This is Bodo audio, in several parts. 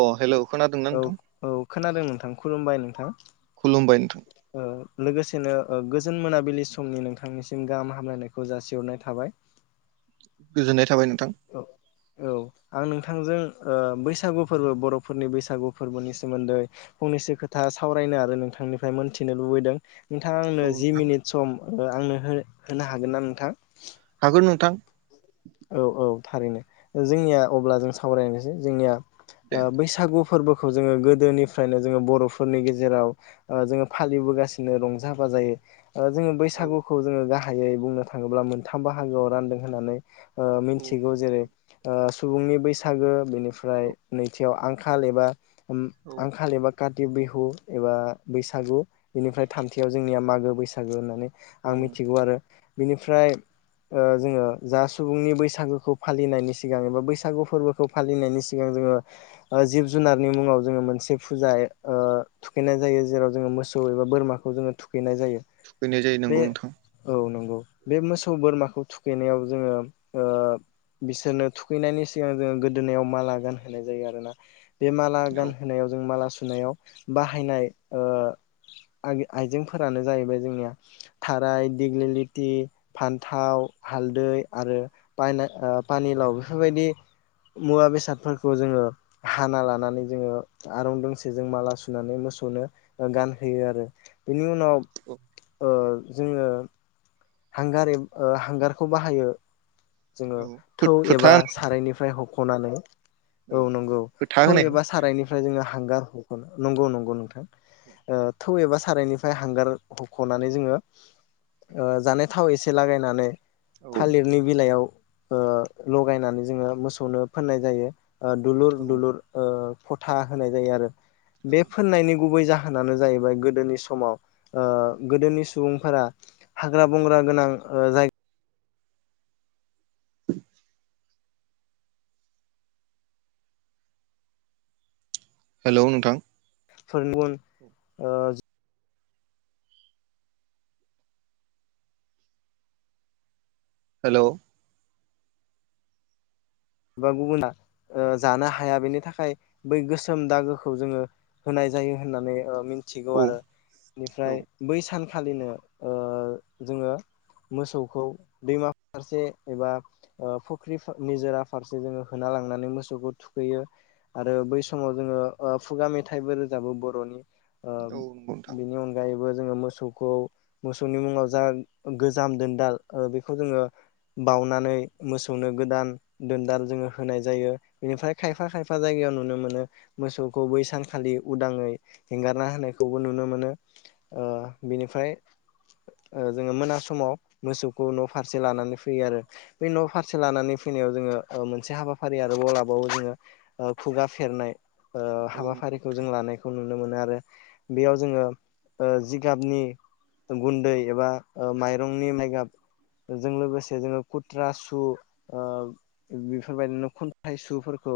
अ हेलौ खोनादोंना औ नोंथां औ खोनादों नोंथां खुलुमबाय नोंथां खुलुमबाय नोंथां ओ लोगोसेनो ओ गोजोन मोनाबिलि समनि नोंथांनिसिम गाहाम हामलायनायखौ जासिहरनाय थाबाय [inaudible] गोजोननाय थाबाय नों- औ औ आं नोंथां थांजों ओ बैसागु फोरबो बर'फोरनि बैसागु फोरबोनि सोमोन्दै फंनैसो खोथा सावराय नो आरो नोंथांनिफ्राय मोनथिनो लुबैदों नोंथाङा औ आंनो जि नोंथां मिनिट सम ओ आंनो हो होनो हागोन ना नोंथां? हागोन नोंथां औ औ थारैनो जोंनिया अब्ला जों सावरायनोसै जोंनिया ओ दे बैसागु फोरबोखौ जोङो गोदोनिफ्रायनो जोङो बर'फोरनि गेजेराव ओ जोङो फालिबोगासिनो रंजा बाजा जायो ओ जोङो औ बैसागुखौ जोङो गाहायै बुंनो थाङोब्ला मोनथाम बाहागोआव रानदों होननानै ओ औ मिथिगौ जेरै नोंथां सुबुंनि बैसागो बेनिफ्राय औ नैथियाव आं आंखाल एबा औ आंखाल एबा कति बिहु एबा बैसागु बेनिफ्राय थामथियाव जोंनिया मागो बैसागो होननानै औ आं मिथिगौ आरो बिनिफ्राय ओ जो सुबुंनि बैसागखौ फालिनायनि सिगां एबा बैसागु फोरबोखौ फालिनायनिा जोङो जिब जुन जुनारनि मुङाव जोङो मोनसे फुजा ओ थुखैनाय जायो जेराव जोङो मोसौ एबा बोरमाखौ जोङो थुखैनाय जायो थुखैनाय जायो बे नोंगौ नोंथां औ नंगौ बे मोसौ बोरमाखौ थुखैनायाव जोङो ओ बिसोरनो थुखैनायनि सिगां जोङो गोदोनायाव माला गान होनाय जायो आरोना बे माला औ गानहोनायाव जों माला सुनायाव बाहायनाय ओ आइजेंफोरानो जाहैबाय जोंनिया थाराय दिग्लिलिथि फान्थाव हालदै आरो पानिलाव बेफोरबायदि मुवा बेसादफोरखौ जोङो हाना लानानै जोङो आर दोंसे जों माला सुनानै जों मोसौनो गानहोयो आरो बेनि उनाव औ जोङो हांगार हांगारखौ बाहायो जोङो औ थौ फो- एबा फोथा होनाय, सारायनिफ्राय हख'नानै औ नंगौ फोथा थौ होनायाव एबा सारायनिफ्राय जोंनो हांगार हगोन नंगौ नंगौ नोंथां थौ एबा सारायनिफ्राय हांगार हख'नानै जोङो ओ जानाय थाव एसे लागायनानै औ थालिरनि बिलाइयाव ओ लगायनानै जोङो मोसौनो फोननाय जायो दुलुर औ दुलुर ओ फथा होनाय जायो आरो बे फोननायनि गुबै जाहोनानो जाहैबाय गोदोनि समाव गोदोनि सुबुंफोरा हाग्रा बंग्रा गोनां ओ जायगा हेलौ नोंथां फोर गुबुन हेल बा गुबुना ओ जानो हाया बेनि थाखाय बै गोसोम दागोखौ जोङो होनाय जायो होननानै मिथि मिथिगौ औ आरो औ बेनिफ्राय बै सानखालिनो जोङो मोसौखौ दैमा फारसे एबा फुख्रि निजोरा फारसे जोङो होना लांनानै मोसौखौ थुखैयो आरो बै समाव जोङो फुगा मेथाइफोर औ नंगौ नोंथां बरनिनि अनगायैबो जो‌ मोसौखौ मोसौनि मुङाव जा गोजाम दोनदाल बेखौ जोङो बावनानै मोसौनो गोदान दोनदाल जोङो होनाय जायो बेनिफ्राय खायफा खायफा जायगायाव नुनो मोनो मोसौखौ बै सानखालि उदाङै हंगारना होनायखौबो नुनो मोनो बिनिफ्राय जोङो मोना समाव मोसौखौ न फारसे लानानै फैयो आरो बे न फारसे लानानै फैनायाव जोङो मोनसे हाबाफारि आरोबाव लाबावो जोङो खुगा फेरनाय औ हाबाफारिखौ जों लानायखौ नुनो मोनो आरो बेयाव जोङो जिगाबनि गुन्दै एबा माइरंनि माइ गाब बेजों लोगोसे जोङो खुथ्रा सु बेफोरबायदिनो खन्थाइ सुफोरखौ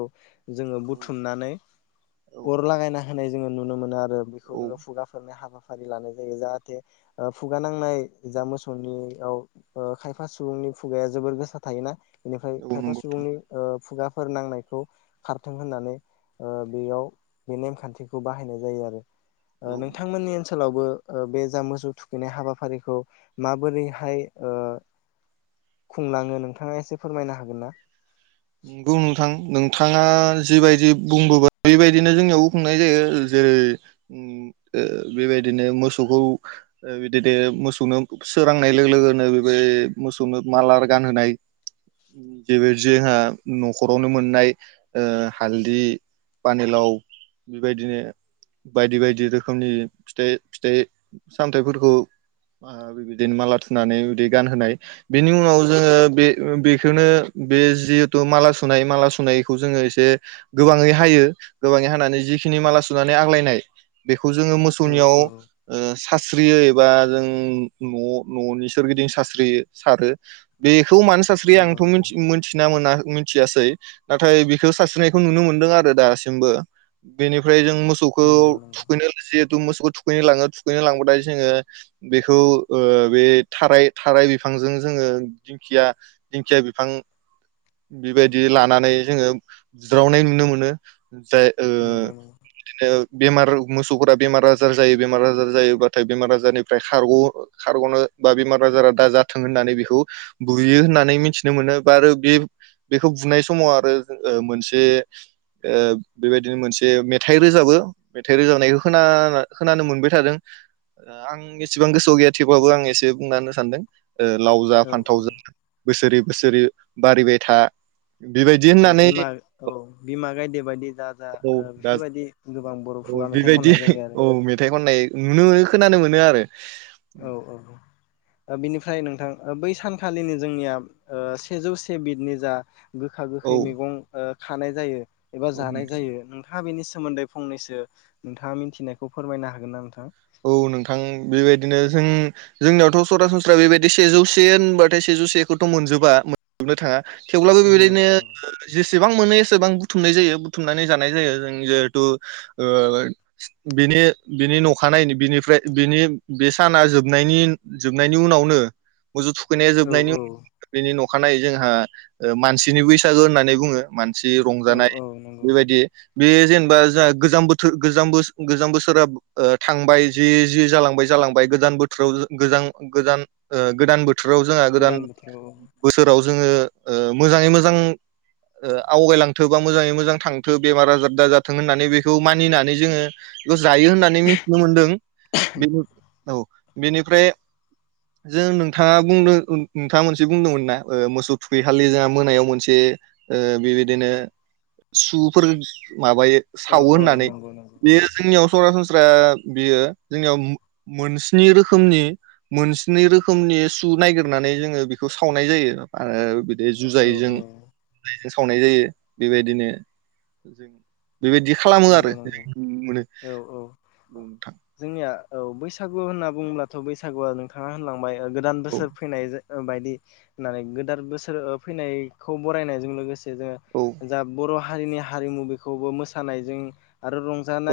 जोङो बुथुमनानै औ अर लागायना होनाय जोङो नुनो मोनो आरो बेखौ औ औ जोङो खुगाफोरनाय हाबा हाबाफारि लानाय जायो जाहाथे खुगा नांनाय जा मोसौनियाव खायफा सुबुंनि खुगाया जोबोर गोसा थायोना बेनिफ्राय नंगौ खायफा नोंथां सुबुंनि फोर नांनायखौ खारथों होननानै ओ बेयाव बे नेमखान्थिखौ बाहायनाय जायो आरो औ नोंथां। नोंथांमोननि ओनसोलावबो बे जा मोसौ थुखैनाय हाबाफारिखौ माबोरैहाय ओ खुंलाङो नोंथाङा एसे फोरमायनो हागोन ना? नंगौ नोंथां नोंथाङा जिबायदि बुंबोबाय बेबायदिनो जोंनियावबो खुंनाय जायो जेरै ओम बेबायदिनो मोसौखौ बिदिनो मोसौनो सोरांनाय लोगो लोगोनो बे मोसौनो माला गानहोनाय बे जोंहा न'खरावनो मोननाय ओ हालदै पानिलाव बेबायदिनो बायदि बायदि रोखोमनि फिथाइ फिथाइ सामथायाइफोरखौ बेबायदिनो माला थुनानै बिदि गानहोनाय बेनि उनाव जोङो बे बेखौनो बेजिक माला सुनाय माला सुनायखौ जोङो एसे गोबाङै हायो गोबाङै हानानै जिखिनि माला सुनानै आग्लायनाय बेखौ जोङो औ मोसौनियाव औ ओ सास्रियो एबा जों न' न'नि सोर गिदिं सास्रियो सारो बेखौ मानो सास्रियो नंगौ आंथ' नंगौ मिथिना मोना मिथियासै नाथाय बेखौ सानस्रिनायखौ नुनो मोनदों आरो दासिमबो बेनिफ्राय जों मोसौखौ नंगौ नंगौ थुखैनो लांजि मोसौखौ थुखैनो लाङो थुखैनो लांबाथाय जोङो बेखौ ओ बे थाराय थाराय बिफां बिफांजों जोङो दिंखिया दिंखिया बिफां [inaudible] बेबायदि लानानै जोङो बुज्रावनाय नुनो मोनो। ओ जाय नंगौ बिदिनो बेमार मोसौफोरा बेमार आजार जायो बेमार आजार जायोबाथाय बेमार आजारनिफ्राय खारग खारग'नो बा बेमार आजारा दा जाथों होननानै बेखौ बुयो होननानै मिथिनो मोनो बा आरो बे बेखौ बुनाय समाव आरो मोनसे बेबायदिनो मोनसे मेथाइ रोजाबो मेथाइ रोजाबनायखौ खोना खोनानो मोनबाय थादों आं एसिबां गोसोआव गैया थेवब्लाबो आं एसे बुंना होनो सानदों लाव जा नंगौ फान्थाव औ जा बोसोरै बोसोरै बारिबाय था बेबायदि औ होननानै बिमा औ बिमा गायदे बायदि दा जा औ ओ दा बेफोरबायदि गोबां बर' औ खुगा मेथाइ बेबायदि खननाय जायो आरो औ मेथाइ खननाय नुनो मोनो खोनानो मोनो आरो औ औ बिनिफ्राय नोंथां बै सानखालिनो जोंनिया सेजौ से बिदनि जा गोखा औ गोखै मैगं ओ खानाय जायो एबा जानाय जायो नोंथाङा बेनि सोमोन्दै फंनैसो नोंथाङा मिथिनायखौ फोरमायनो हागोन ना नोंथां? औ नोंथां बेबायदिनो जों जोंनियावथ' सरासनस्रा बेबायदि सेजौसे होनबाथाय से जौ सेखौथ' मोनजोबा मोननोबो थाङा थेवब्लाबो नंगौ बेबायदिनो नंगौ जेसेबां मोनो एसेबां बां बुथुमनाय जायो बुथुमनानै जानाय जायो जों जहेथुनि ओ अखानायै नो बिनिफ्राय बिनि बे साना जोबनायनि जोबनायनि उनावनो मोसौ थुखैनाया औ जोबनायनि उनाव बेनि न'खर अखानाय जोंहा मानसिनि बैसागो होननानै बुङो मानसि औ रंजानाय औ नंगौ बेबायदि बे जेनेबा जोंहा गोजाम बोथोर गोजाम गोजाम बोसोरा थांबाय जि जि जालांबाय जालांबाय गोजान बोथोराव गोजान गोजान गोदान बोथोर आव जोंहा गोदान बोसोराव जोङो ओ‌ मोजाङै मोजां आवगायलांथों बा मोजाङै मोजां थांथों बेमार आजार दाजाथों होननानै बेखौ मानिनानै जोङो बेखौ जायो होननानै मिथिनो मोनदों। बे औ बेनिफ्राय जों नोंथाङा बुंदों नोंथाङा मोनसे बुंदोंमोन ना मोसौ थुखैखालि जोंहा मोनायाव मोनसे ओ बेबायदिनो सुफोर माबायो। औ सावो औ होननानै नंगौ नंगौ बेयो जोंनियाव सरासन स्रा बेयो जोंनियाव मोनस्नि रोखोमनि मोनस्नि रोखोमनि सु नायागिरनानै जोङो बेखौ सावनाय जायो आरो। बे औ जुजायजों औ जुजायजों सावनाय जायो। बेबायदिनो जों बेबायदि खालामो आरो नंगौ नंगौ जों मोनो औ औ बुंथां औ जोंनिया बैसागु होनना बुङ्लाथ बैसागुआ नोंथाङा होनलांबाय गोदान औ बोसोर फैनाय बायदि होननानै गोदान बोसोर फैनायखौ बरायनायजों लोगोसे ज औ जा बर हारिनि हारिमु बेखौबो मोसानायजों आरो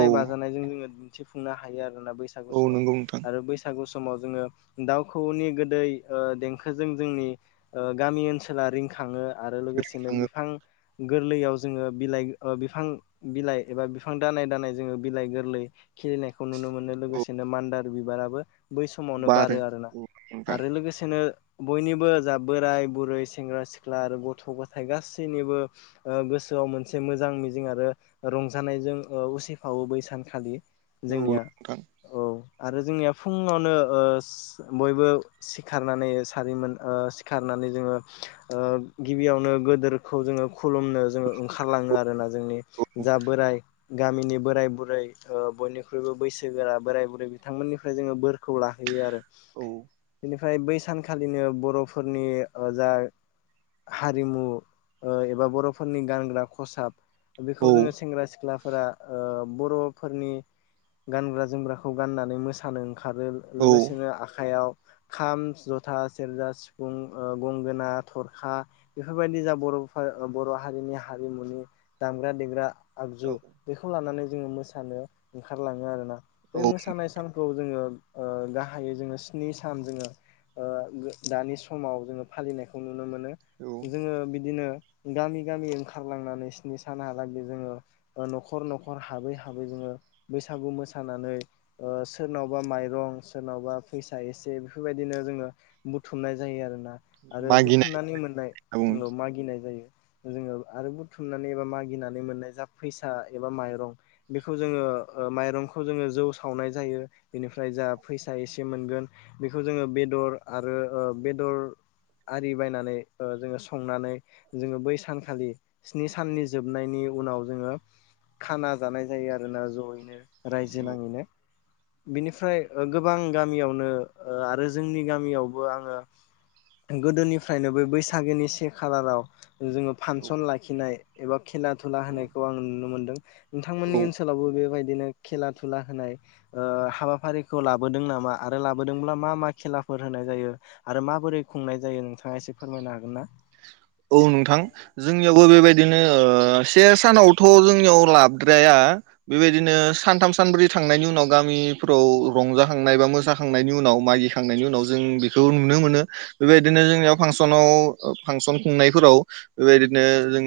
औ बाजानायजों जोङो दिन्थिफुंनो हायो आरो ना बैसागु औ समाव नंगौ नोंथां आरो बैसागु सम समाव जोङो दाउखौनि गोदै देंखोजों जोंनि गामि ओनसोला रिंखाङो। आरो लोगोसेनो आङो बिफां गोरलैयाव जोङो बिलाइ बिफां बिलाइ एबा बिफां दानाय दानाय जोङो बिलाइ गोरलै खिलिनायखौ नुनो मोनो औ लोगोसेनो मान्दार बिबाराबो बै समावनो बारो आरोना औ नोंथां आरो लोगोसेनो बयनिबो जा बोराय बुरै सेंग्रा सिख्ला आरो गथ गथाय गासैनिबो गोसो मोनसे मोजां मिजिं आरो रंजानायजों उसिफावो बै सानखालि औ जोंनिया नोंथां औ आरो जोंनिया फुङावनो बयबो सिखारनानै सारिमोन सिखारनानै जोङो ओ गिबियावनो गिदिरखौ जोङो खुलुमनो जोङो ओंखारलाङो आरो ना जोंनि औ जा बोराय गामिनि बोराय बुरै बयनिख्रुइबो बैसोगोरा बोराय बुरै बिथांमोननिफ्राय जोङो बोरखौ लाहैयो आरो। औ बेनिफ्राय बै सानखालिनो बरफोरनि जा हारिमु एबा बरफोरनि गानग्रा खसाब बेखौ औ खौ जोङो सेंग्रा सिख्लाफोरा बरफोरनि गानग्रा जोमग्राखौ गाननानै मोसानो ओंखारो औ लोगोसेनो आखाइयाव खाम जथा सेरजा सिफुं गंगोना थरखा बेफोरबायदि जा बर' हारिनि हारिमुनि दामग्रा देग्रा आगजु बेखौ लानानै जोङो मोसानो ओंखारलाङो आरोना। बै औ औ मोसानाय सानखौ जोङो गाहायै जोङो स्नि सान जोङो ओ दानि समाव जोङो फालिनायखौ नु नुनो मोनो औ जोङो बिदिनो गामि गामि ओंखारलांनानै स्नि सान हा लागै नख नखर हाबै हाबै जोङो बैसागु मोसानानै सोरनावबा माइरं सोरनावबा फैसा एसे बेफोरबायदिनो जोङो बुथुमनाय जायो आरो ना। आरो मागिनाय बुथुमनानै मोननाय होनना मागिनाय जायो जोङो आरो बुथुमनानै एबा मागि गिनानै मोननाय जा फैसा एबा माइरं बेखौ जोङो माइरंखौ जोङो जौ सावनाय जायो। बेनिफ्राय जा फैसा एसे मोनगोन बेखौ जोङो बेदर आरो बेदर आरि बायनानै जोङो संनानै जोङो बै सानखालि स्नि साननि जोबनायनि उनाव जोङो खाना जानाय जायो आरोना जयैनो रायजो बुङो। नाङैनो बिनिफ्राय गोबां गामियावनो आरो जोंनि गामियावबो आङो गोदोनिफ्रायनो बै बैसागोनि से खालाराव जोङो औ फांसन लाखिनाय एबा खेला दुला औ होनायखौ आं नुनो मोनदों नोंथांमोननि औ औ ओनसोलावबो बेबायदि बिदिनो खेला दुला होनाय हाबाफारिखौ लाबोदों नामा आरो लाबोदोंब्ला मा मा खेला फोर होनाय जायो आरो माबोरै खुंनाय जायो नोंथाङा एसे फोरमायनो हागोन ना। औ नोंथां जोंनियावबो बेबायदिनो से सानावथ जोंनियाव लाबद्राया बेबायदिनो सानथाम सानब्रै थांनायनि उनाव गामिफोराव रंजाखांनाय बा मोसाखांनायनि उनाव उनाव मागि खांनायनि उनाव जों बेखौ नुनो मोनो बेबायदिनो जोंनियाव फांसन फांसन खुंनायफोराव बेबायदिनो जों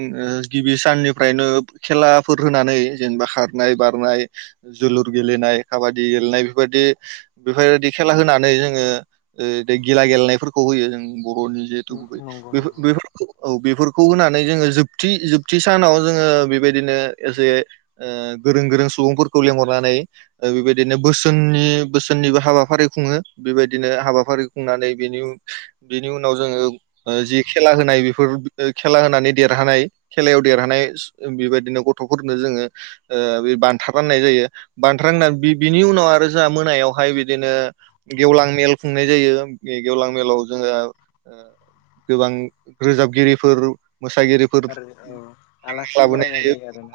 गिबि साननिफ्रायनो खेलाफोर होनानै जेन खारनाय बारनाय जोलुर गेलेनाय काबादि गेलेनाय बेफोरबायदि बेफोरबायदि खेला होनानै जोङो द गिला गेलेनायफोरखौ होयो जों बरनि जिहेथु गुबै नंगौ बे नंगौ बेफोर औ बेफोरखौ होनानै जोङो जोबथि जोबथि सानाव जोङो बेबायदिनो एसे गोरों गोरों सुबुंफोरखौ लेंहरनानै बेबायदिनो बोसोननि बोसोननिबो हाबाफारि खुङो बेबायदिनो हाबाफारि खुंनानै बेनि बेनि उनाव जोङो ओ जि खेला होनाय बेफोर ओ खेला होनानै देरहानाय खेलायाव देरहानाय बेबायदिनो गथ'फोरनो जोङो ओ बान्था राननाय जायो बान्था राननानै बि बिनि उनाव आरो जोंहा मोनायावहाय बिदिनो गेवलां मेल खुंनाय जायो बे गेवलां मेलाव जोङो ओ गोबां रोजाबगिरिफोर मोसागिरिफोर आरो औ लेंना आलासि लाबोनाय बरायनाय जायो आरोना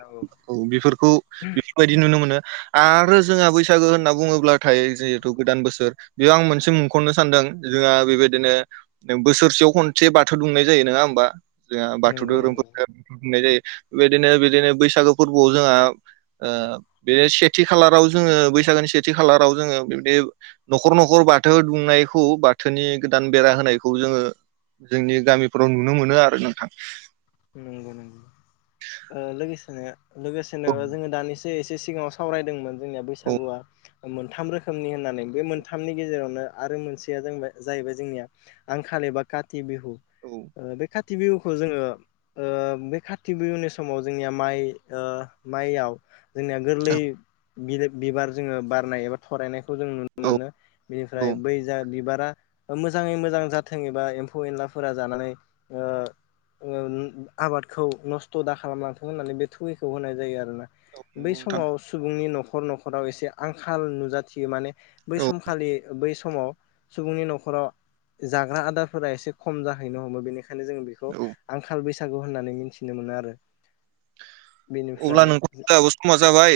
औ बेफोरखौ बेफोरबायदि नुनो मोनो आरो जोंहा बैसागो होनना बुङोब्लाथाय जिहेथु गोदान बोसोर बेयाव आं मोनसे मुंख'नो सानदों जोंङा बेबायदिनो बोसोरसेयाव खनसे बाथौ दुमनाय जायो नोङा होमबा जोंहा बाथौ नंगौ नंगौ धोरोमफोरा बाथौ दुमनाय जायो। बेबायदिनो बिदिनो बैसागो फोरबोआव जोंहा ओ बिदिनो सेथि खालाराव जोङो बैसागोनि सेथि खालाराव जोङो बेबादि न'खर न'खर बाथौ दुंमनायखौ बाथोनि गोदान बेरा होना- नायखौ जोङो जोंनि गामिफ्राव नुनो मोनो आरो नोंथां नंगौ नंगौ ओ लोगोसेनो लोगोसेनो औ जोङो दानि एसे एसे सिगाङाव सावरायदोंमोन जोंनिया औ बैसागुआ मोनथाम रोखोमनि होननानै बे मोनथामनि गेजेरावनो आरो मोनसेया जों जाहैबाय जोंनिया आंखाल एबा काथि बिहु औ बे खाथि बिहुखौ जोङो ओ बे खाथि बिहुनि समाव जोंनिया माइ माइयाव जोंनिया गोरलै बिला बिबार जोङो बारनाय एबा थरायनायखौ जों नुनो औ मोनो औ बेनिफ्राय नंगौ बै जा बिबार फोरा ओ मोजाङै मोजां जाथों एबा एम्फौ एनलाफोरा जानानै ओ ओ आबादखौ नस्थ' दा खालामलांथों होननानै बे थुगिखौ होनाय जायो आरोना बै नोंथां समाव सुबुंनि न'खर न'खराव एसे आंखाल नुजाथियो माने बै औ समखालि बै सम समाव सुबुंनि न'खराव जाग्रा आदारफोरा एसे खम जाहैनो हमो बेनिखायनो खायनो जोङो बेखौ औ आंखाल बैसागु होननानै मिथिनो मोनो आरो अब्ला बेनिफ्राय नोंथां जाहाबो समा जाबाय